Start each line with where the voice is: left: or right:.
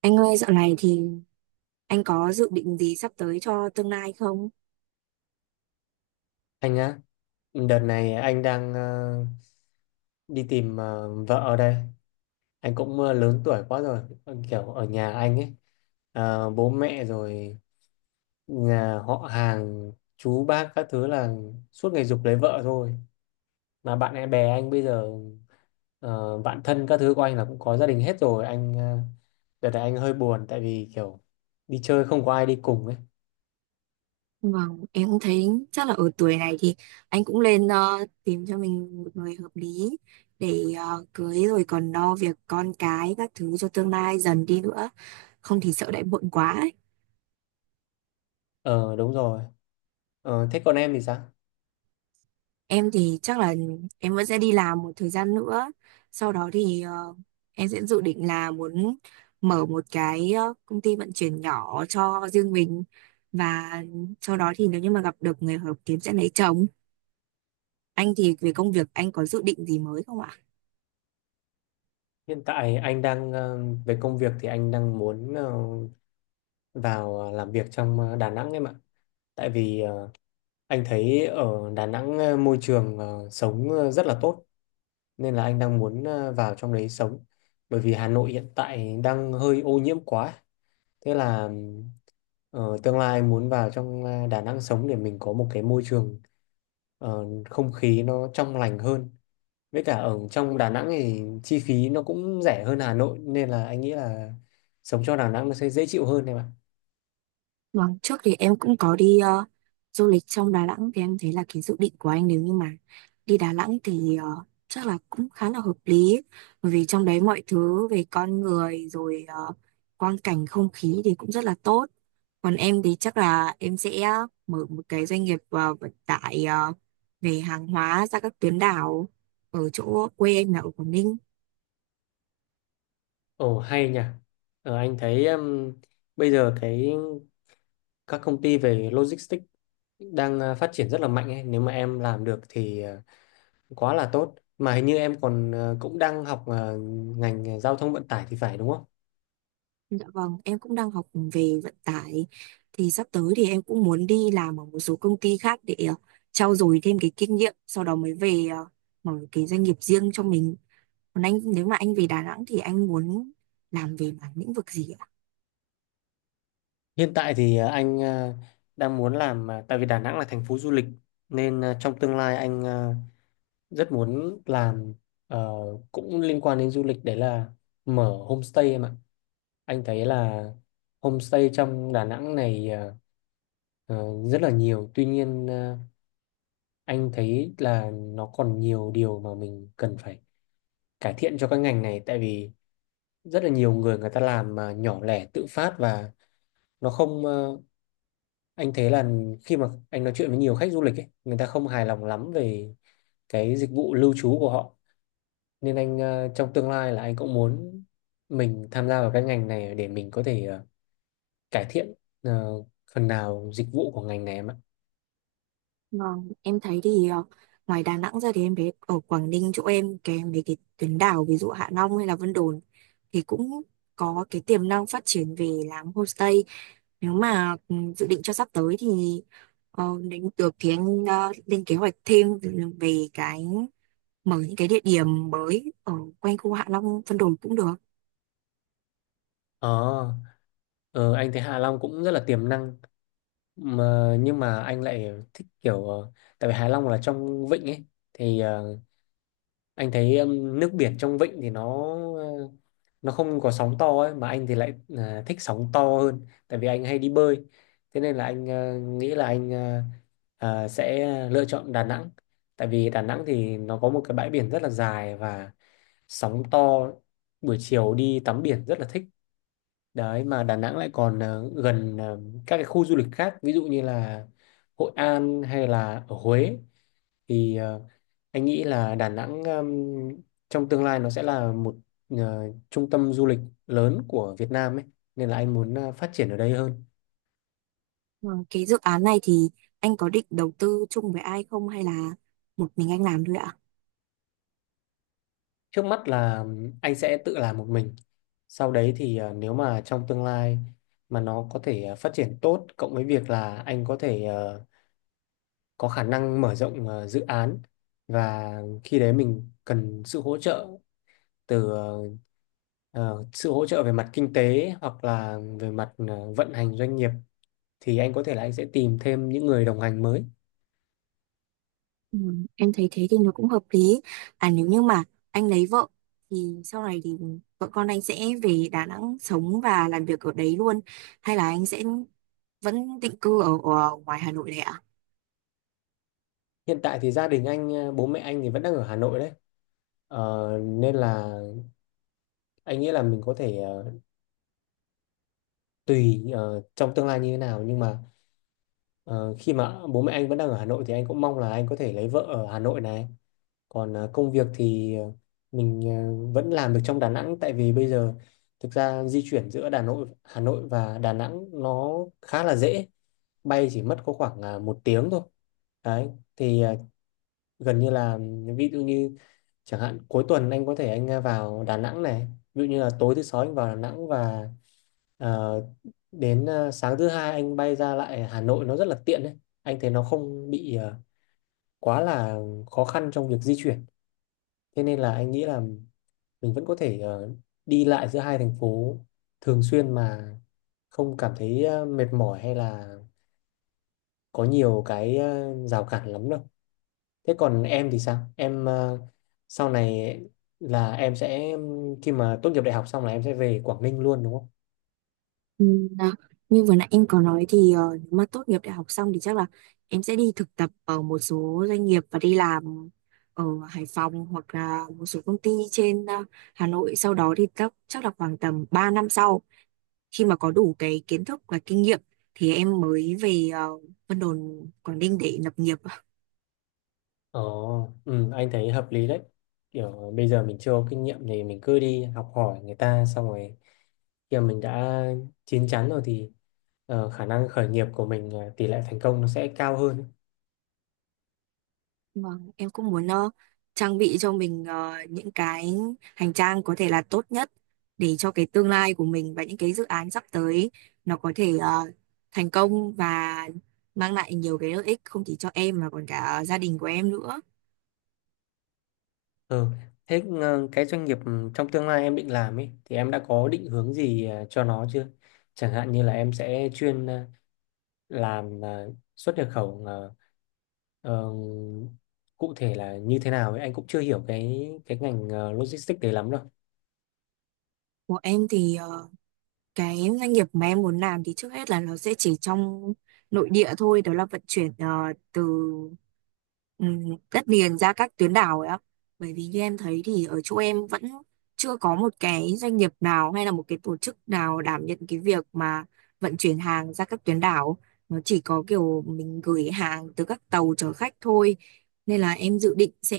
right: Anh ơi, dạo này thì anh có dự định gì sắp tới cho tương lai không?
left: Anh á, đợt này anh đang đi tìm vợ ở đây. Anh cũng lớn tuổi quá rồi. Ờ, Kiểu ở nhà anh ấy, bố mẹ rồi nhà họ hàng, chú bác các thứ là suốt ngày giục lấy vợ thôi. Mà bạn em bè anh bây giờ bạn thân các thứ của anh là cũng có gia đình hết rồi. Anh đợt này anh hơi buồn tại vì kiểu đi chơi không có ai đi cùng ấy.
right: Vâng, em cũng thấy chắc là ở tuổi này thì anh cũng lên tìm cho mình một người hợp lý để cưới rồi còn lo việc con cái các thứ cho tương lai dần đi nữa. Không thì sợ lại muộn quá.
left: Ờ, đúng rồi. Thế còn em thì sao?
right: Em thì chắc là em vẫn sẽ đi làm một thời gian nữa. Sau đó thì em sẽ dự định là muốn mở một cái công ty vận chuyển nhỏ cho riêng mình và sau đó thì nếu như mà gặp được người hợp kiếm sẽ lấy chồng. Anh thì về công việc anh có dự định gì mới không ạ?
left: Hiện tại anh đang về công việc thì anh đang muốn vào làm việc trong Đà Nẵng em ạ. Tại vì anh thấy ở Đà Nẵng môi trường sống rất là tốt, nên là anh đang muốn vào trong đấy sống. Bởi vì Hà Nội hiện tại đang hơi ô nhiễm quá. Thế là tương lai muốn vào trong Đà Nẵng sống để mình có một cái môi trường không khí nó trong lành hơn, với cả ở trong Đà Nẵng thì chi phí nó cũng rẻ hơn Hà Nội nên là anh nghĩ là sống cho Đà Nẵng nó sẽ dễ chịu hơn em ạ.
right: Vâng, trước thì em cũng có đi du lịch trong Đà Nẵng thì em thấy là cái dự định của anh nếu như mà đi Đà Nẵng thì chắc là cũng khá là hợp lý, bởi vì trong đấy mọi thứ về con người rồi quang cảnh không khí thì cũng rất là tốt. Còn em thì chắc là em sẽ mở một cái doanh nghiệp vận tải về hàng hóa ra các tuyến đảo ở chỗ quê em là ở Quảng Ninh.
left: Ồ hay nhỉ. Anh thấy bây giờ cái các công ty về logistics đang phát triển rất là mạnh ấy. Nếu mà em làm được thì quá là tốt. Mà hình như em còn cũng đang học ngành giao thông vận tải thì phải đúng không?
right: Dạ vâng, em cũng đang học về vận tải thì sắp tới thì em cũng muốn đi làm ở một số công ty khác để trau dồi thêm cái kinh nghiệm, sau đó mới về mở cái doanh nghiệp riêng cho mình. Còn anh nếu mà anh về Đà Nẵng thì anh muốn làm về mảng lĩnh vực gì ạ?
left: Hiện tại thì anh đang muốn làm tại vì Đà Nẵng là thành phố du lịch, nên trong tương lai anh rất muốn làm ờ, cũng liên quan đến du lịch, đấy là mở homestay em ạ. Anh thấy là homestay trong Đà Nẵng này ờ, rất là nhiều, tuy nhiên anh thấy là nó còn nhiều điều mà mình cần phải cải thiện cho cái ngành này. Tại vì rất là nhiều người người ta làm mà nhỏ lẻ tự phát, và nó không anh thấy là khi mà anh nói chuyện với nhiều khách du lịch ấy, người ta không hài lòng lắm về cái dịch vụ lưu trú của họ, nên anh trong tương lai là anh cũng muốn mình tham gia vào cái ngành này để mình có thể cải thiện ờ, phần nào dịch vụ của ngành này em ạ.
right: Vâng, em thấy thì ngoài Đà Nẵng ra thì em thấy ở Quảng Ninh chỗ em cái mấy cái tuyến đảo ví dụ Hạ Long hay là Vân Đồn thì cũng có cái tiềm năng phát triển về làm homestay, nếu mà dự định cho sắp tới thì đến được thì anh lên kế hoạch thêm về cái mở những cái địa điểm mới ở quanh khu Hạ Long Vân Đồn cũng được.
left: Ờ, ờ, anh thấy Hạ Long cũng rất là tiềm năng, mà nhưng mà anh lại thích kiểu tại vì Hạ Long là trong vịnh ấy thì anh thấy nước biển trong vịnh thì nó không có sóng to ấy, mà anh thì lại thích sóng to hơn tại vì anh hay đi bơi. Thế nên là anh nghĩ là anh sẽ lựa chọn Đà Nẵng, tại vì Đà Nẵng thì nó có một cái bãi biển rất là dài và sóng to, buổi chiều đi tắm biển rất là thích đấy. Mà Đà Nẵng lại còn gần các cái khu du lịch khác, ví dụ như là Hội An hay là ở Huế thì anh nghĩ là Đà Nẵng trong tương lai nó sẽ là một ờ, trung tâm du lịch lớn của Việt Nam ấy, nên là anh muốn phát triển ở đây hơn.
right: Ờ, cái dự án này thì anh có định đầu tư chung với ai không hay là một mình anh làm thôi ạ?
left: Trước mắt là anh sẽ tự làm một mình. Sau đấy thì nếu mà trong tương lai mà nó có thể phát triển tốt, cộng với việc là anh có thể có khả năng mở rộng dự án, và khi đấy mình cần sự hỗ trợ từ sự hỗ trợ về mặt kinh tế hoặc là về mặt vận hành doanh nghiệp, thì anh có thể là anh sẽ tìm thêm những người đồng hành mới.
right: Ừ, em thấy thế thì nó cũng hợp lý. À nếu như mà anh lấy vợ thì sau này thì vợ con anh sẽ về Đà Nẵng sống và làm việc ở đấy luôn, hay là anh sẽ vẫn định cư ở ngoài Hà Nội này ạ?
left: Hiện tại thì gia đình anh, bố mẹ anh thì vẫn đang ở Hà Nội đấy. Nên là anh nghĩ là mình có thể tùy trong tương lai như thế nào, nhưng mà ờ, khi mà bố mẹ anh vẫn đang ở Hà Nội thì anh cũng mong là anh có thể lấy vợ ở Hà Nội này. Còn công việc thì mình vẫn làm được trong Đà Nẵng. Tại vì bây giờ thực ra di chuyển giữa Đà Nội, Hà Nội và Đà Nẵng nó khá là dễ, bay chỉ mất có khoảng 1 tiếng thôi đấy. Thì gần như là, ví dụ như chẳng hạn cuối tuần anh có thể anh vào Đà Nẵng này, ví dụ như là tối thứ sáu anh vào Đà Nẵng và ờ, đến sáng thứ hai anh bay ra lại Hà Nội, nó rất là tiện đấy. Anh thấy nó không bị quá là khó khăn trong việc di chuyển, thế nên là anh nghĩ là mình vẫn có thể đi lại giữa hai thành phố thường xuyên mà không cảm thấy mệt mỏi hay là có nhiều cái rào cản lắm đâu. Thế còn em thì sao? Em sau này là em sẽ khi mà tốt nghiệp đại học xong là em sẽ về Quảng Ninh luôn đúng không?
right: Ừ, à, như vừa nãy em có nói thì nếu mà tốt nghiệp đại học xong thì chắc là em sẽ đi thực tập ở một số doanh nghiệp và đi làm ở Hải Phòng hoặc là một số công ty trên Hà Nội, sau đó thì chắc chắc là khoảng tầm 3 năm sau, khi mà có đủ cái kiến thức và kinh nghiệm thì em mới về Vân Đồn Quảng Ninh để lập nghiệp.
left: Ồ, ừ, anh thấy hợp lý đấy. Kiểu bây giờ mình chưa có kinh nghiệm thì mình cứ đi học hỏi người ta, xong rồi khi mà mình đã chín chắn rồi thì khả năng khởi nghiệp của mình tỷ lệ thành công nó sẽ cao hơn.
right: Vâng, em cũng muốn trang bị cho mình những cái hành trang có thể là tốt nhất để cho cái tương lai của mình, và những cái dự án sắp tới nó có thể thành công và mang lại nhiều cái lợi ích không chỉ cho em mà còn cả gia đình của em nữa.
left: Ừ. Thế cái doanh nghiệp trong tương lai em định làm ấy thì em đã có định hướng gì cho nó chưa? Chẳng hạn như là em sẽ chuyên làm xuất nhập khẩu ờ, cụ thể là như thế nào ấy, anh cũng chưa hiểu cái ngành logistics đấy lắm đâu.
right: Của em thì cái doanh nghiệp mà em muốn làm thì trước hết là nó sẽ chỉ trong nội địa thôi, đó là vận chuyển từ đất liền ra các tuyến đảo ấy ạ, bởi vì như em thấy thì ở chỗ em vẫn chưa có một cái doanh nghiệp nào hay là một cái tổ chức nào đảm nhận cái việc mà vận chuyển hàng ra các tuyến đảo, nó chỉ có kiểu mình gửi hàng từ các tàu chở khách thôi, nên là em dự định sẽ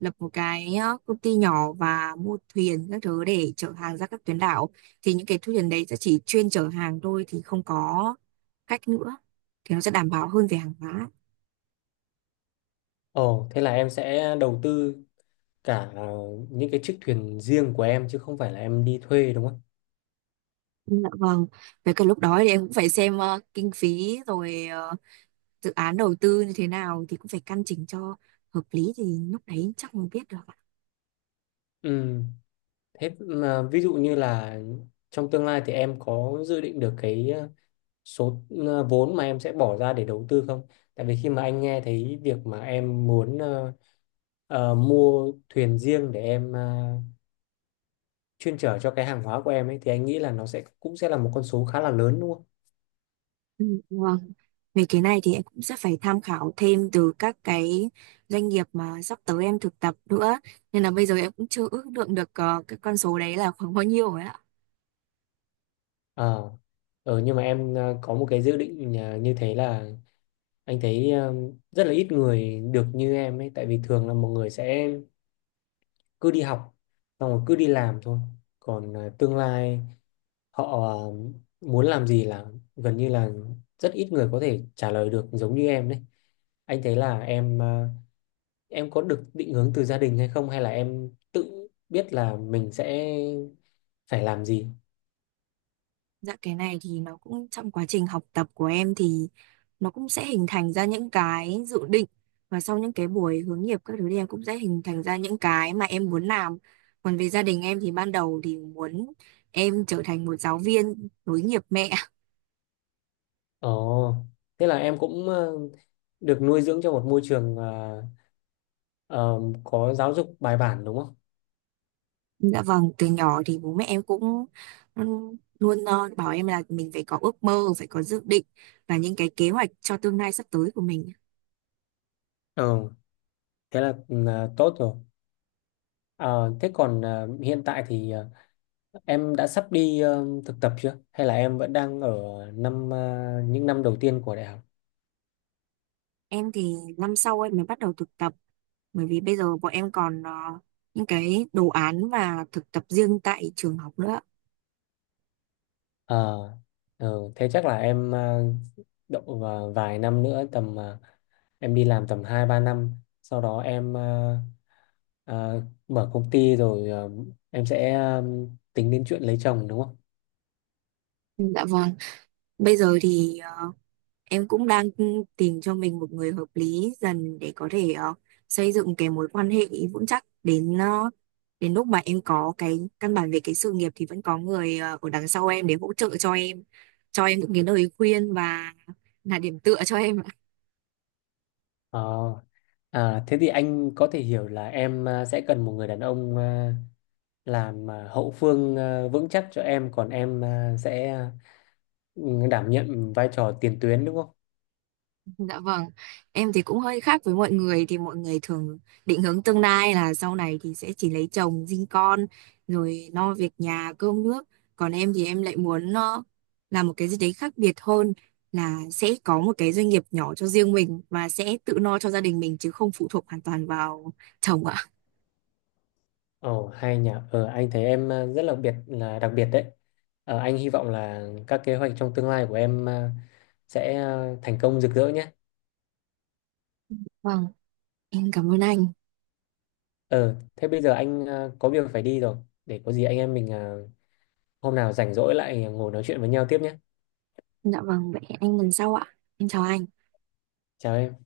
right: lập một cái công ty nhỏ và mua thuyền các thứ để chở hàng ra các tuyến đảo, thì những cái thu tiền đấy sẽ chỉ chuyên chở hàng thôi thì không có cách nữa, thì nó sẽ đảm bảo hơn về hàng hóa.
left: Ồ, thế là em sẽ đầu tư cả những cái chiếc thuyền riêng của em chứ không phải là em đi thuê đúng không?
right: Dạ vâng, với cả lúc đó thì em cũng phải xem kinh phí rồi dự án đầu tư như thế nào thì cũng phải căn chỉnh cho hợp lý, thì lúc đấy chắc mới biết được ạ.
left: Ừ, thế mà ví dụ như là trong tương lai thì em có dự định được cái số vốn mà em sẽ bỏ ra để đầu tư không? Tại vì khi mà anh nghe thấy việc mà em muốn mua thuyền riêng để em chuyên chở cho cái hàng hóa của em ấy, thì anh nghĩ là nó cũng sẽ là một con số khá là lớn đúng không?
right: Ừ, vâng, về cái này thì em cũng sẽ phải tham khảo thêm từ các cái doanh nghiệp mà sắp tới em thực tập nữa, nên là bây giờ em cũng chưa ước lượng được cái con số đấy là khoảng bao nhiêu rồi ạ.
left: Ờ, nhưng mà em có một cái dự định như thế là anh thấy rất là ít người được như em ấy, tại vì thường là mọi người sẽ cứ đi học xong rồi cứ đi làm thôi. Còn tương lai họ muốn làm gì là gần như là rất ít người có thể trả lời được giống như em đấy. Anh thấy là em có được định hướng từ gia đình hay không, hay là em tự biết là mình sẽ phải làm gì?
right: Dạ, cái này thì nó cũng trong quá trình học tập của em thì nó cũng sẽ hình thành ra những cái dự định, và sau những cái buổi hướng nghiệp các thứ thì em cũng sẽ hình thành ra những cái mà em muốn làm. Còn về gia đình em thì ban đầu thì muốn em trở thành một giáo viên nối nghiệp mẹ.
left: Ồ, thế là em cũng được nuôi dưỡng trong một môi trường ờ, có giáo dục bài bản đúng không?
right: Dạ vâng, từ nhỏ thì bố mẹ em cũng luôn bảo em là mình phải có ước mơ, phải có dự định và những cái kế hoạch cho tương lai sắp tới của mình.
left: Ừ, thế là tốt rồi. Ờ, Thế còn hiện tại thì em đã sắp đi thực tập chưa? Hay là em vẫn đang ở những năm đầu tiên của đại học?
right: Em thì năm sau em mới bắt đầu thực tập, bởi vì bây giờ bọn em còn những cái đồ án và thực tập riêng tại trường học nữa.
left: Ờ, Thế chắc là em độ vào vài năm nữa, tầm em đi làm tầm 2-3 năm, sau đó em ờ, mở công ty rồi em sẽ tính đến chuyện lấy chồng đúng không?
right: Dạ vâng. Bây giờ thì em cũng đang tìm cho mình một người hợp lý dần để có thể xây dựng cái mối quan hệ vững chắc, đến lúc mà em có cái căn bản về cái sự nghiệp thì vẫn có người ở đằng sau em để hỗ trợ cho em những cái lời khuyên và là điểm tựa cho em.
left: Ờ, Thế thì anh có thể hiểu là em sẽ cần một người đàn ông làm hậu phương vững chắc cho em, còn em sẽ đảm nhận vai trò tiền tuyến đúng không?
right: Dạ vâng, em thì cũng hơi khác với mọi người, thì mọi người thường định hướng tương lai là sau này thì sẽ chỉ lấy chồng, sinh con rồi lo việc nhà, cơm nước. Còn em thì em lại muốn nó làm một cái gì đấy khác biệt hơn, là sẽ có một cái doanh nghiệp nhỏ cho riêng mình và sẽ tự lo cho gia đình mình chứ không phụ thuộc hoàn toàn vào chồng ạ.
left: Ồ hay nhỉ. Ờ anh thấy em rất là biệt là đặc biệt đấy. Anh hy vọng là các kế hoạch trong tương lai của em sẽ thành công rực rỡ nhé.
right: Vâng, em cảm ơn anh.
left: Ờ, Thế bây giờ anh có việc phải đi rồi. Để có gì anh em mình hôm nào rảnh rỗi lại ngồi nói chuyện với nhau tiếp nhé.
right: Dạ vâng, vậy hẹn anh lần sau ạ. Em chào anh.
left: Chào em.